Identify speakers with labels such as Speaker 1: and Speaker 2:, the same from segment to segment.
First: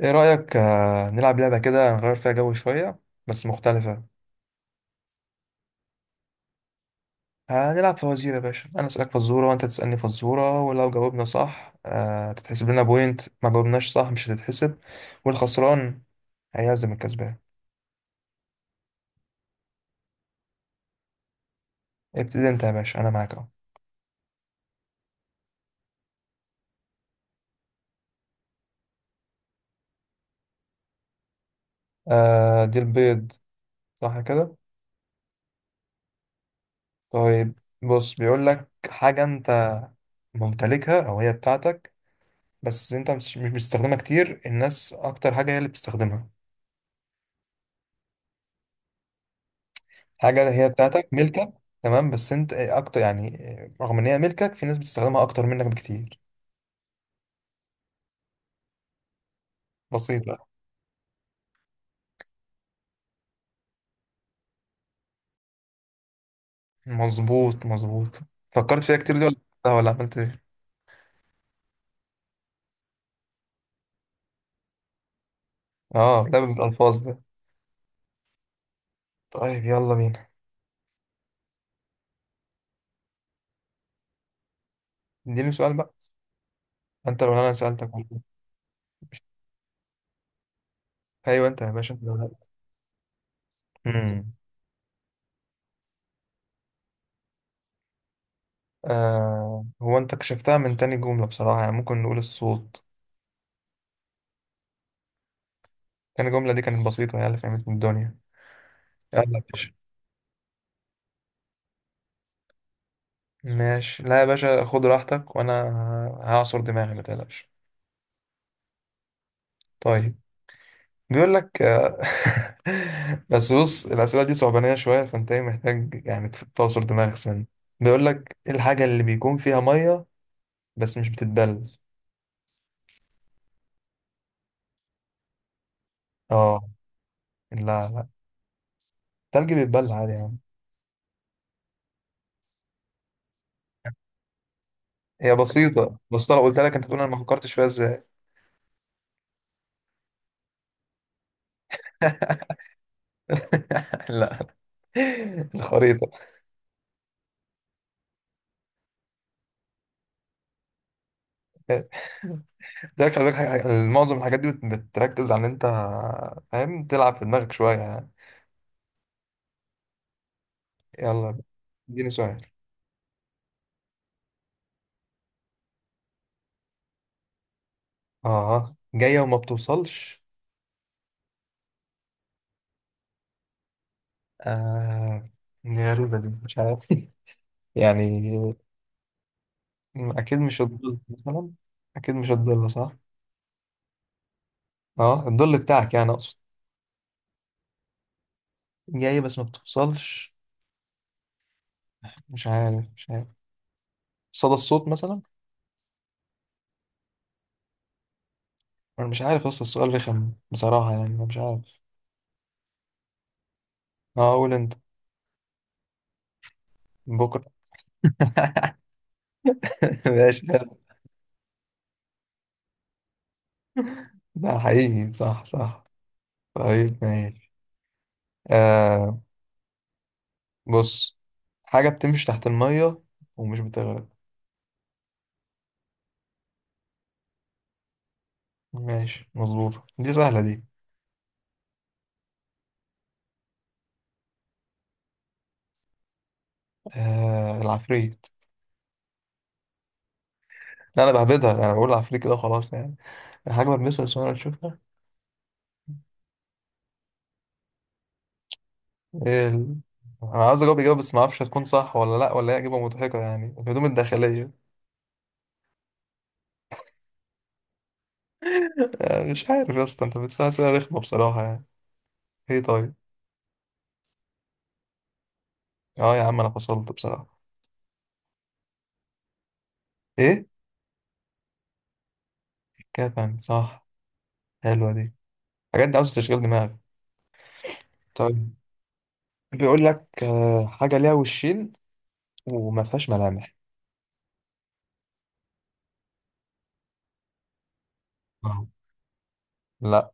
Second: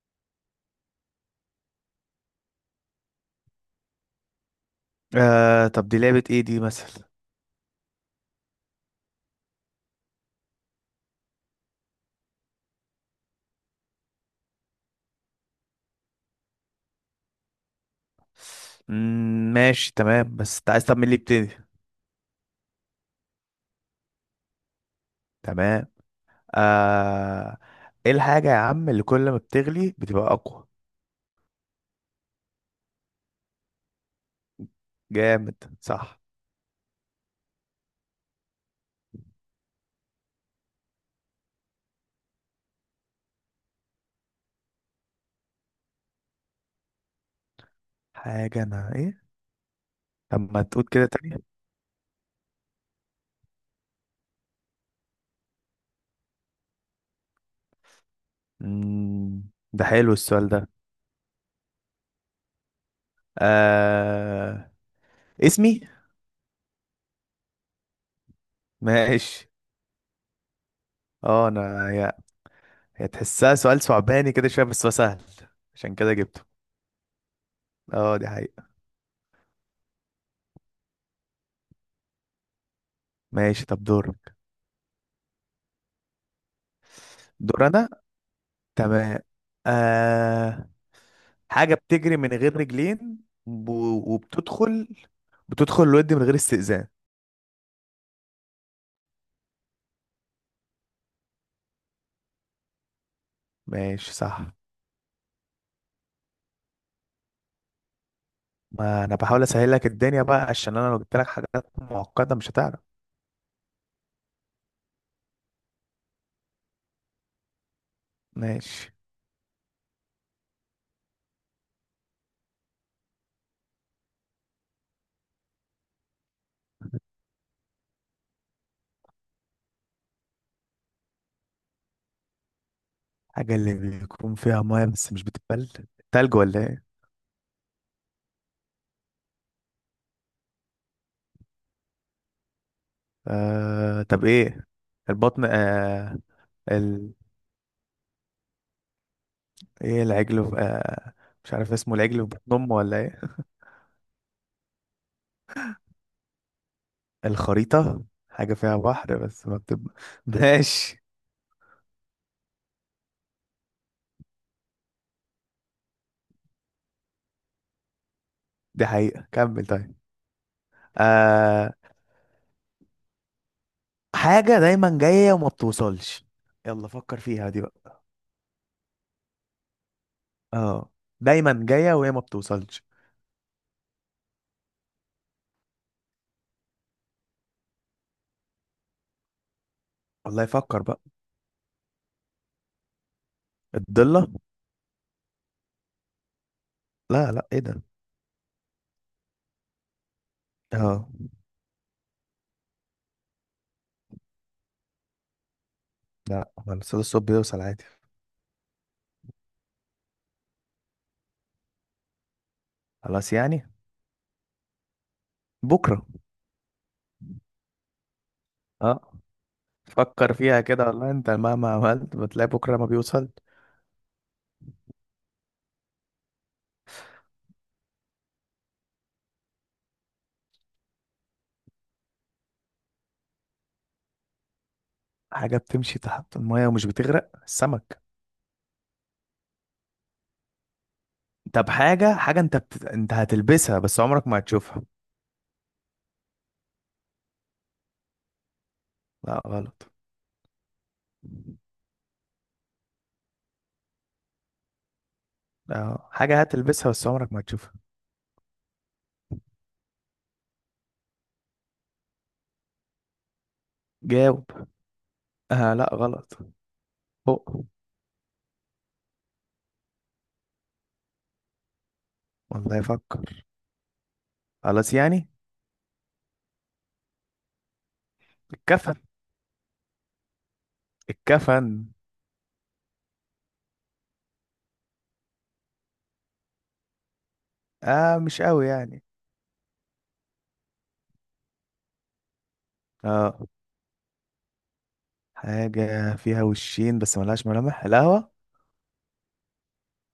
Speaker 1: ايه رأيك نلعب لعبة كده نغير فيها جو شوية، بس مختلفة.
Speaker 2: آه، طب دي لعبة ايه دي مثلا؟
Speaker 1: هنلعب فوازير يا باشا. انا اسألك فزورة وانت تسألني فزورة، ولو جاوبنا صح تتحسب لنا بوينت. ما جاوبناش صح مش هتتحسب. والخسران هيعزم الكسبان.
Speaker 2: ماشي تمام. بس انت عايز، طب مين اللي يبتدي؟
Speaker 1: ابتدي انت يا باشا، انا معاك اهو.
Speaker 2: تمام. آه، ايه الحاجة يا عم اللي كل ما بتغلي بتبقى اقوى؟
Speaker 1: آه، دي البيض. صح كده.
Speaker 2: جامد، صح.
Speaker 1: طيب بص، بيقول لك حاجة انت ممتلكها او هي بتاعتك، بس انت مش بتستخدمها كتير. الناس اكتر حاجة هي اللي بتستخدمها.
Speaker 2: حاجة انا ايه؟
Speaker 1: حاجة
Speaker 2: طب ما
Speaker 1: هي
Speaker 2: تقول كده
Speaker 1: بتاعتك
Speaker 2: تاني.
Speaker 1: ملكك. تمام، بس انت اكتر يعني. رغم ان هي ملكك، في ناس بتستخدمها اكتر منك بكتير.
Speaker 2: مم، ده حلو السؤال
Speaker 1: بسيطة.
Speaker 2: ده. آه، اسمي.
Speaker 1: مظبوط مظبوط. فكرت فيها كتير دي ولا؟
Speaker 2: ماشي.
Speaker 1: لا، ولا عملت ايه.
Speaker 2: اه انا هي، هي تحسها سؤال صعباني كده شوية بس هو سهل، عشان كده
Speaker 1: اه ده
Speaker 2: جبته.
Speaker 1: بالالفاظ ده.
Speaker 2: اه دي حقيقة.
Speaker 1: طيب يلا بينا.
Speaker 2: ماشي طب دورك.
Speaker 1: اديني سؤال بقى. انت لو انا
Speaker 2: دور
Speaker 1: سألتك
Speaker 2: انا.
Speaker 1: برضه.
Speaker 2: تمام. آه،
Speaker 1: ايوه، انت يا
Speaker 2: حاجة
Speaker 1: باشا، انت لو
Speaker 2: بتجري من
Speaker 1: انا.
Speaker 2: غير رجلين، ب-
Speaker 1: امم.
Speaker 2: وبتدخل، بتدخل الود من غير استئذان.
Speaker 1: آه، هو انت كشفتها من تاني جملة بصراحة، يعني ممكن نقول الصوت.
Speaker 2: ماشي صح.
Speaker 1: تاني جملة دي كانت بسيطة، هي اللي فهمت من الدنيا.
Speaker 2: ما انا
Speaker 1: يلا يا
Speaker 2: بحاول
Speaker 1: باشا.
Speaker 2: اسهل لك الدنيا بقى، عشان انا لو جبت لك حاجات معقدة مش هتعرف.
Speaker 1: ماشي، لا يا باشا خد راحتك، وانا هعصر دماغي ما تقلقش.
Speaker 2: ماشي.
Speaker 1: طيب. بيقول لك بس بص، الأسئلة دي صعبانية شوية، فأنت إيه محتاج يعني تعصر دماغك سن. بيقول لك، إيه الحاجة اللي بيكون فيها مية بس مش بتتبل؟
Speaker 2: حاجة اللي بيكون فيها مية بس مش بتتبل، تلج ولا
Speaker 1: آه،
Speaker 2: ايه؟
Speaker 1: لا لا، التلج بيتبل عادي يا عم.
Speaker 2: طب ايه،
Speaker 1: هي
Speaker 2: البطن
Speaker 1: بسيطة،
Speaker 2: آه...
Speaker 1: بس لو قلت لك أنت تقول أنا
Speaker 2: ال...
Speaker 1: ما فكرتش فيها إزاي.
Speaker 2: ايه العجل في. مش عارف اسمه، العجل في بطن امه ولا ايه؟
Speaker 1: لا، الخريطة.
Speaker 2: الخريطة. حاجة فيها بحر بس ما بتب... ماشي.
Speaker 1: ده خلي بالك، معظم الحاجات دي بتركز على إن أنت فاهم تلعب في دماغك شوية يعني.
Speaker 2: دي حقيقة، كمل طيب.
Speaker 1: يلا،
Speaker 2: آه،
Speaker 1: اديني سؤال.
Speaker 2: حاجة دايما جاية وما بتوصلش، يلا فكر فيها دي بقى.
Speaker 1: آه، جاية وما بتوصلش.
Speaker 2: اه، دايما جاية وهي ما بتوصلش.
Speaker 1: آه، دي غريبة دي، مش عارف يعني. أكيد
Speaker 2: والله
Speaker 1: مش
Speaker 2: يفكر
Speaker 1: الظل
Speaker 2: بقى.
Speaker 1: مثلا. أكيد مش الظل صح؟
Speaker 2: الضلة.
Speaker 1: أه، الظل بتاعك يعني أقصد.
Speaker 2: لا لا، ايه ده؟
Speaker 1: جاي بس ما بتوصلش.
Speaker 2: اه.
Speaker 1: مش عارف مش عارف. صدى الصوت مثلا.
Speaker 2: لا، هو الصلاة الصبح بيوصل عادي.
Speaker 1: أنا مش عارف، أصل السؤال رخم بصراحة يعني، أنا مش عارف.
Speaker 2: خلاص يعني.
Speaker 1: أه، قول أنت.
Speaker 2: بكرة.
Speaker 1: بكرة.
Speaker 2: اه، فكر
Speaker 1: ماشي
Speaker 2: فيها
Speaker 1: حلو.
Speaker 2: كده، والله انت مهما عملت بتلاقي بكرة ما بيوصل.
Speaker 1: ده حقيقي صح صح. طيب ماشي. آه بص، حاجة بتمشي تحت المية ومش بتغرق.
Speaker 2: حاجة بتمشي تحت المية ومش بتغرق، السمك.
Speaker 1: ماشي، مظبوطة دي، سهلة دي.
Speaker 2: طب حاجة، انت هتلبسها بس عمرك ما هتشوفها.
Speaker 1: آه، العفريت.
Speaker 2: لا غلط.
Speaker 1: لا، انا بهبدها، انا بقول عفريت كده خلاص يعني. حاجه بلمسها بس انا تشوفها.
Speaker 2: اه، حاجة هتلبسها بس عمرك ما هتشوفها.
Speaker 1: إيه ال... انا عاوز اجاوب اجابه بس ما اعرفش هتكون صح ولا لا، ولا هي اجابه مضحكه يعني، الهدوم
Speaker 2: جاوب.
Speaker 1: الداخليه.
Speaker 2: آه لا، غلط. فوق.
Speaker 1: مش عارف يا اسطى، انت بتسال اسئله رخمه بصراحه يعني. ايه،
Speaker 2: والله
Speaker 1: طيب.
Speaker 2: يفكر. خلاص يعني.
Speaker 1: اه يا عم، انا فصلت بصراحه.
Speaker 2: الكفن.
Speaker 1: ايه؟
Speaker 2: الكفن.
Speaker 1: كفن، صح. حلوه دي. الحاجات دي عاوزه تشغيل دماغ.
Speaker 2: اه، مش
Speaker 1: طيب.
Speaker 2: قوي يعني.
Speaker 1: بيقول لك حاجه ليها وشين وما فيهاش
Speaker 2: اه،
Speaker 1: ملامح.
Speaker 2: حاجة فيها وشين بس ملهاش ملامح، القهوة.
Speaker 1: آه. لا.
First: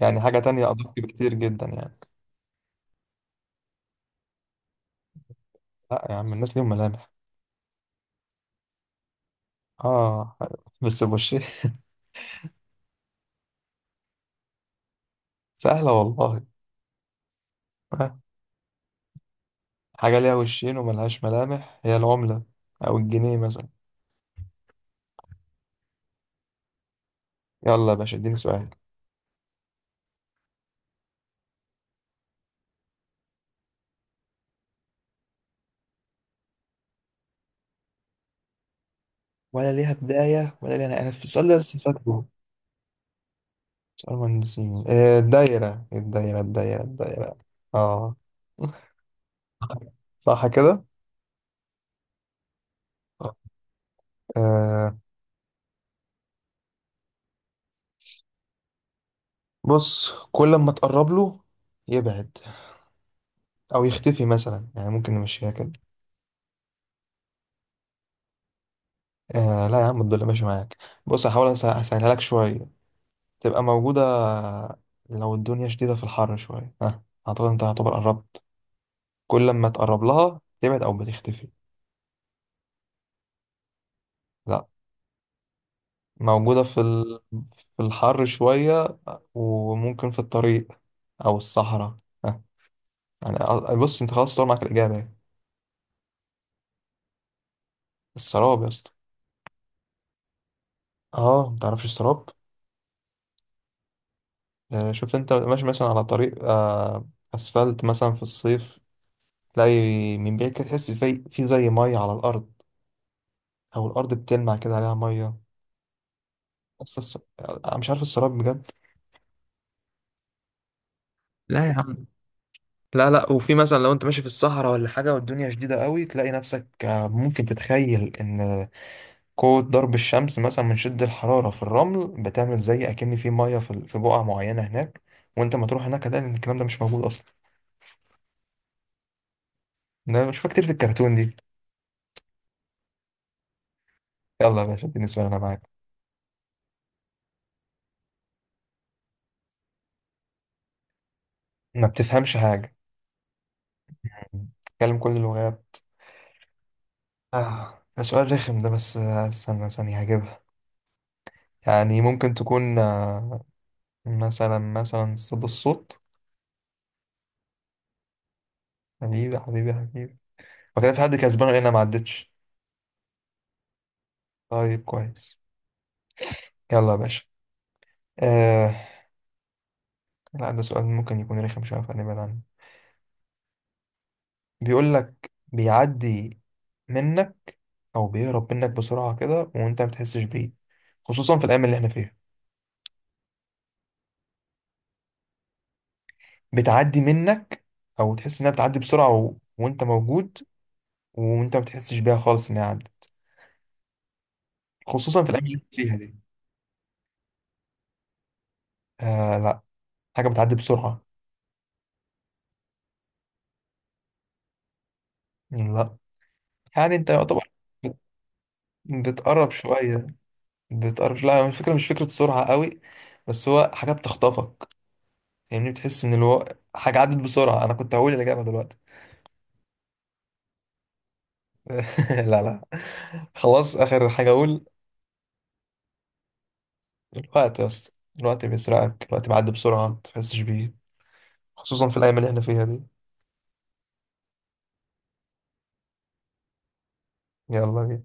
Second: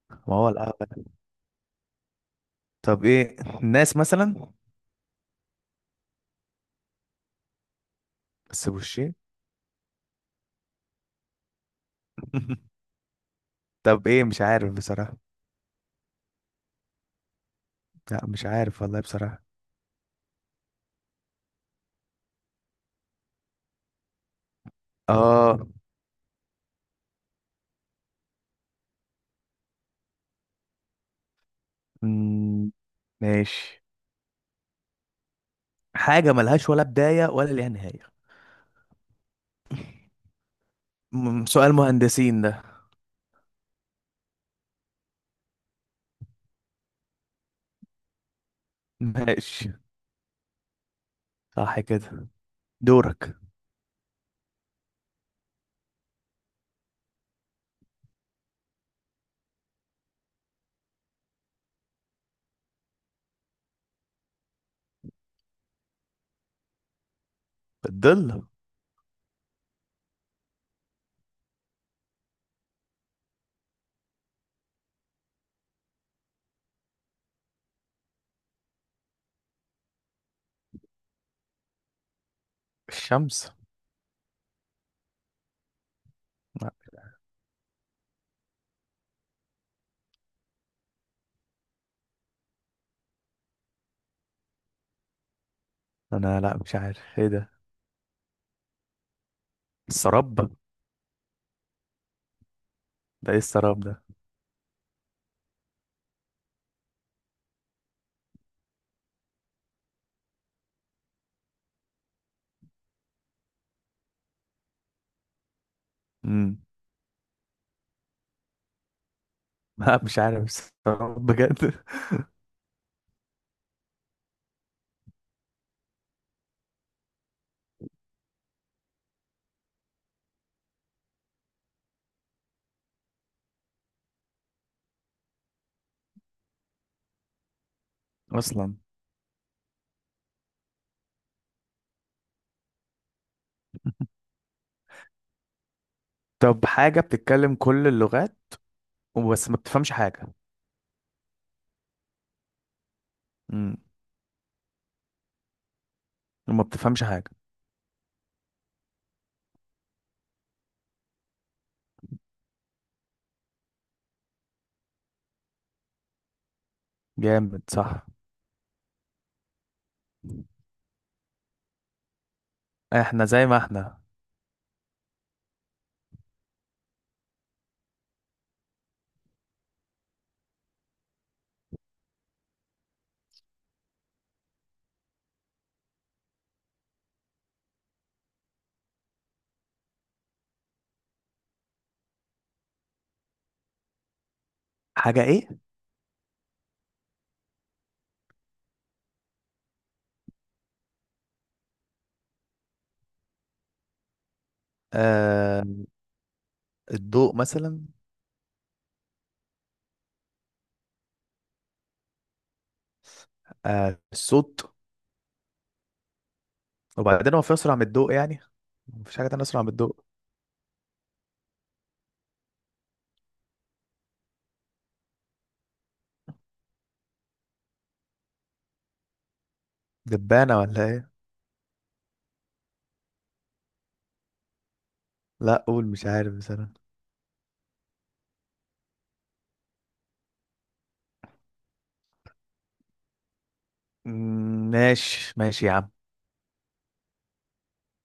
Speaker 1: يعني
Speaker 2: ما
Speaker 1: حاجه
Speaker 2: هو
Speaker 1: تانية ادق
Speaker 2: القهوة،
Speaker 1: بكتير جدا يعني.
Speaker 2: طب ايه، الناس مثلا.
Speaker 1: لا يا عم، الناس ليهم ملامح.
Speaker 2: بس بوشين.
Speaker 1: اه، بس بوشين.
Speaker 2: طب ايه، مش عارف بصراحة.
Speaker 1: سهله والله. آه،
Speaker 2: لا مش عارف والله بصراحة.
Speaker 1: حاجة ليها وشين وملهاش ملامح هي العملة، أو الجنيه مثلا.
Speaker 2: اه.
Speaker 1: يلا يا باشا، اديني سؤال.
Speaker 2: مم، ماشي. حاجة ملهاش ولا بداية ولا ليها نهاية.
Speaker 1: ولا ليها بداية ولا ليها نهاية. أنا في السؤال ده
Speaker 2: سؤال
Speaker 1: لسه فاكره.
Speaker 2: مهندسين ده.
Speaker 1: سؤال مهندسين الدايرة الدايرة الدايرة الدايرة. اه،
Speaker 2: ماشي.
Speaker 1: صح كده.
Speaker 2: صح كده. دورك.
Speaker 1: آه بص، كل ما تقرب له يبعد، أو يختفي مثلا، يعني ممكن نمشيها كده.
Speaker 2: الظل.
Speaker 1: آه، لا يا عم، تضل ماشي معاك. بص، هحاول أسهلها لك شوية. تبقى موجودة. لو الدنيا شديدة في الحر شوية، ها. أعتقد أنت هتبقى قربت. كل ما تقرب لها تبعد أو بتختفي.
Speaker 2: الشمس.
Speaker 1: لا. موجودة في الحر شوية. وممكن في الطريق، أو الصحراء، ها. يعني بص، أنت خلاص طلع معاك الإجابة يعني.
Speaker 2: انا لا مش عارف ايه ده.
Speaker 1: السراب يا اسطى.
Speaker 2: السراب ده،
Speaker 1: أه، متعرفش السراب؟
Speaker 2: ايه السراب ده؟
Speaker 1: شفت أنت ماشي مثلا على طريق أسفلت مثلا في الصيف. تلاقي من بعيد كده تحس في زي مية على الأرض. أو الأرض بتلمع كده عليها مية.
Speaker 2: امم.
Speaker 1: بس الص... انا مش عارف السراب بجد.
Speaker 2: لا مش عارف السراب
Speaker 1: لا يا
Speaker 2: بجد.
Speaker 1: عم. لا لا، وفي مثلا لو انت ماشي في الصحراء ولا حاجة والدنيا شديدة قوي تلاقي نفسك ممكن تتخيل ان قوة ضرب الشمس مثلا من شد الحرارة في الرمل بتعمل زي اكن في مية في بقعة معينة هناك. وانت ما تروح هناك هتلاقي ان الكلام ده مش موجود اصلا.
Speaker 2: اصلا.
Speaker 1: انا بشوفها كتير في الكرتون دي. يلا يا باشا، اديني سؤال انا معاك.
Speaker 2: طب حاجة بتتكلم كل اللغات وبس ما بتفهمش حاجة.
Speaker 1: ما بتفهمش حاجة.
Speaker 2: امم.
Speaker 1: تتكلم كل اللغات.
Speaker 2: وما بتفهمش حاجة.
Speaker 1: آه، ده سؤال رخم ده، بس استنى ثانية هجيبها. يعني ممكن تكون مثلا صدى الصوت.
Speaker 2: جامد صح.
Speaker 1: حبيبي حبيبي حبيبي. وكده، في حد كسبان ولا انا ما عدتش؟
Speaker 2: احنا زي ما احنا.
Speaker 1: طيب كويس. يلا يا باشا. آه لا، ده سؤال ممكن يكون رخم شويه فنبعد عنه. بيقول لك، بيعدي منك او بيهرب منك بسرعه كده وانت ما بتحسش بيه، خصوصا في الايام اللي احنا فيها.
Speaker 2: حاجة ايه؟
Speaker 1: بتعدي منك، او تحس انها بتعدي بسرعه وانت موجود، وانت ما بتحسش بيها خالص انها عدت، خصوصا في الايام اللي
Speaker 2: آه
Speaker 1: احنا فيها دي.
Speaker 2: الضوء مثلا.
Speaker 1: آه، لا، حاجه بتعدي بسرعه.
Speaker 2: آه الصوت.
Speaker 1: لا. يعني انت
Speaker 2: وبعدين هو
Speaker 1: يعتبر
Speaker 2: في اسرع من الضوء يعني؟ مفيش حاجة تانية
Speaker 1: بتقرب
Speaker 2: اسرع من الضوء.
Speaker 1: شوية. بتقرب، لا الفكرة مش فكرة سرعة قوي، بس هو حاجة بتخطفك. يعني بتحس ان حاجة عدت بسرعة، انا كنت هقول الإجابة دلوقتي.
Speaker 2: دبانة ولا ايه؟
Speaker 1: لا لا، خلاص آخر حاجة اقول.
Speaker 2: لا قول، مش عارف بصراحة.
Speaker 1: الوقت يا اسطى. الوقت بيسرقك، الوقت بيعدي بسرعة ما بتحسش بيه، خصوصا في الأيام اللي احنا فيها دي.
Speaker 2: ماشي ماشي يا عم.
Speaker 1: يلا بينا.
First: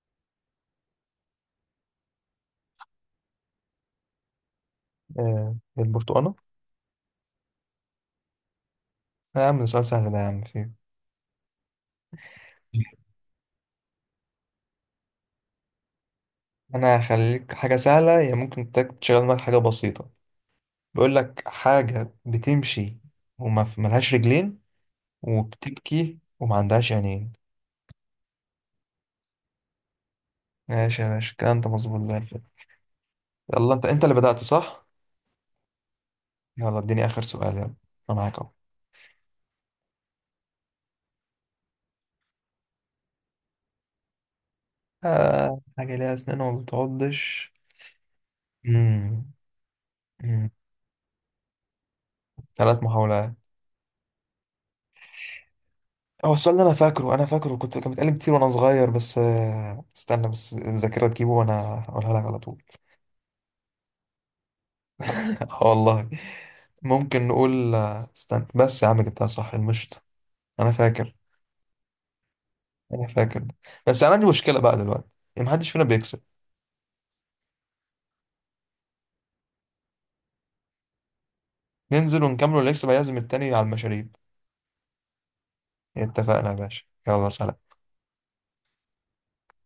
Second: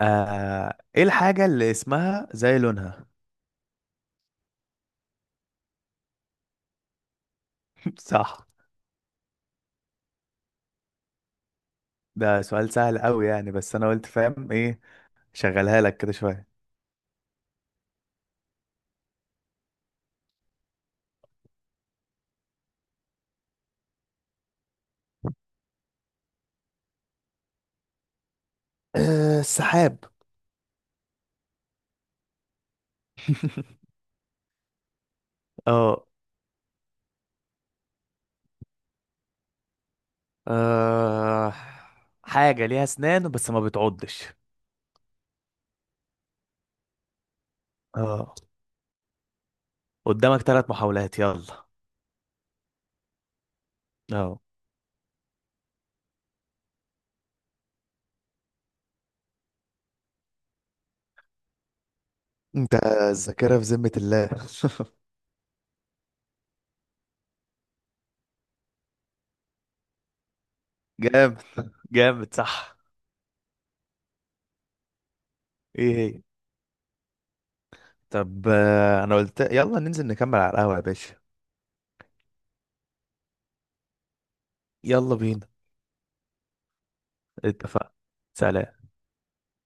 Speaker 2: آه، ايه الحاجة اللي اسمها زي لونها؟
Speaker 1: آه. البرتقالة.
Speaker 2: صح.
Speaker 1: لا يا عم، ده سؤال سهل ده يا عم فيه.
Speaker 2: ده سؤال سهل قوي يعني، بس انا قلت فاهم ايه، شغلها لك كده شوية.
Speaker 1: انا هخليك حاجة سهلة هي ممكن تشغل معاك حاجة بسيطة. بيقول لك، حاجة بتمشي وما ملهاش رجلين، وبتبكي وما عندهاش عينين.
Speaker 2: آه، السحاب.
Speaker 1: ماشي يا باشا، الكلام ده مظبوط زي الفل. يلا، انت اللي بدأت صح؟
Speaker 2: اه.
Speaker 1: يلا اديني آخر سؤال، يلا انا معاك اهو.
Speaker 2: آه، حاجة ليها اسنان بس ما بتعضش.
Speaker 1: حاجة ليها أسنان وما بتعضش.
Speaker 2: اه،
Speaker 1: مم.
Speaker 2: قدامك
Speaker 1: مم.
Speaker 2: ثلاث محاولات يلا.
Speaker 1: ثلاث محاولات.
Speaker 2: اه
Speaker 1: هو السؤال ده أنا فاكره أنا فاكره، كان بيتقال كتير وأنا صغير، بس استنى بس الذاكرة تجيبه وأنا هقولها لك على طول.
Speaker 2: انت. الذاكرة في ذمة الله.
Speaker 1: اه والله. ممكن نقول استنى بس يا عم، جبتها، صح المشط. أنا فاكر.
Speaker 2: جامد. جامد صح.
Speaker 1: أنا فاكر. بس أنا عندي مشكلة بقى دلوقتي، إن محدش فينا
Speaker 2: ايه
Speaker 1: بيكسب.
Speaker 2: هي؟ طب آه، انا قلت يلا ننزل نكمل على القهوة يا باشا.
Speaker 1: ننزل ونكملوا الإكس بقى، يعزم التاني على المشاريب.
Speaker 2: يلا بينا.
Speaker 1: اتفقنا يا باشا، يلا سلام.
Speaker 2: اتفقنا، سلام.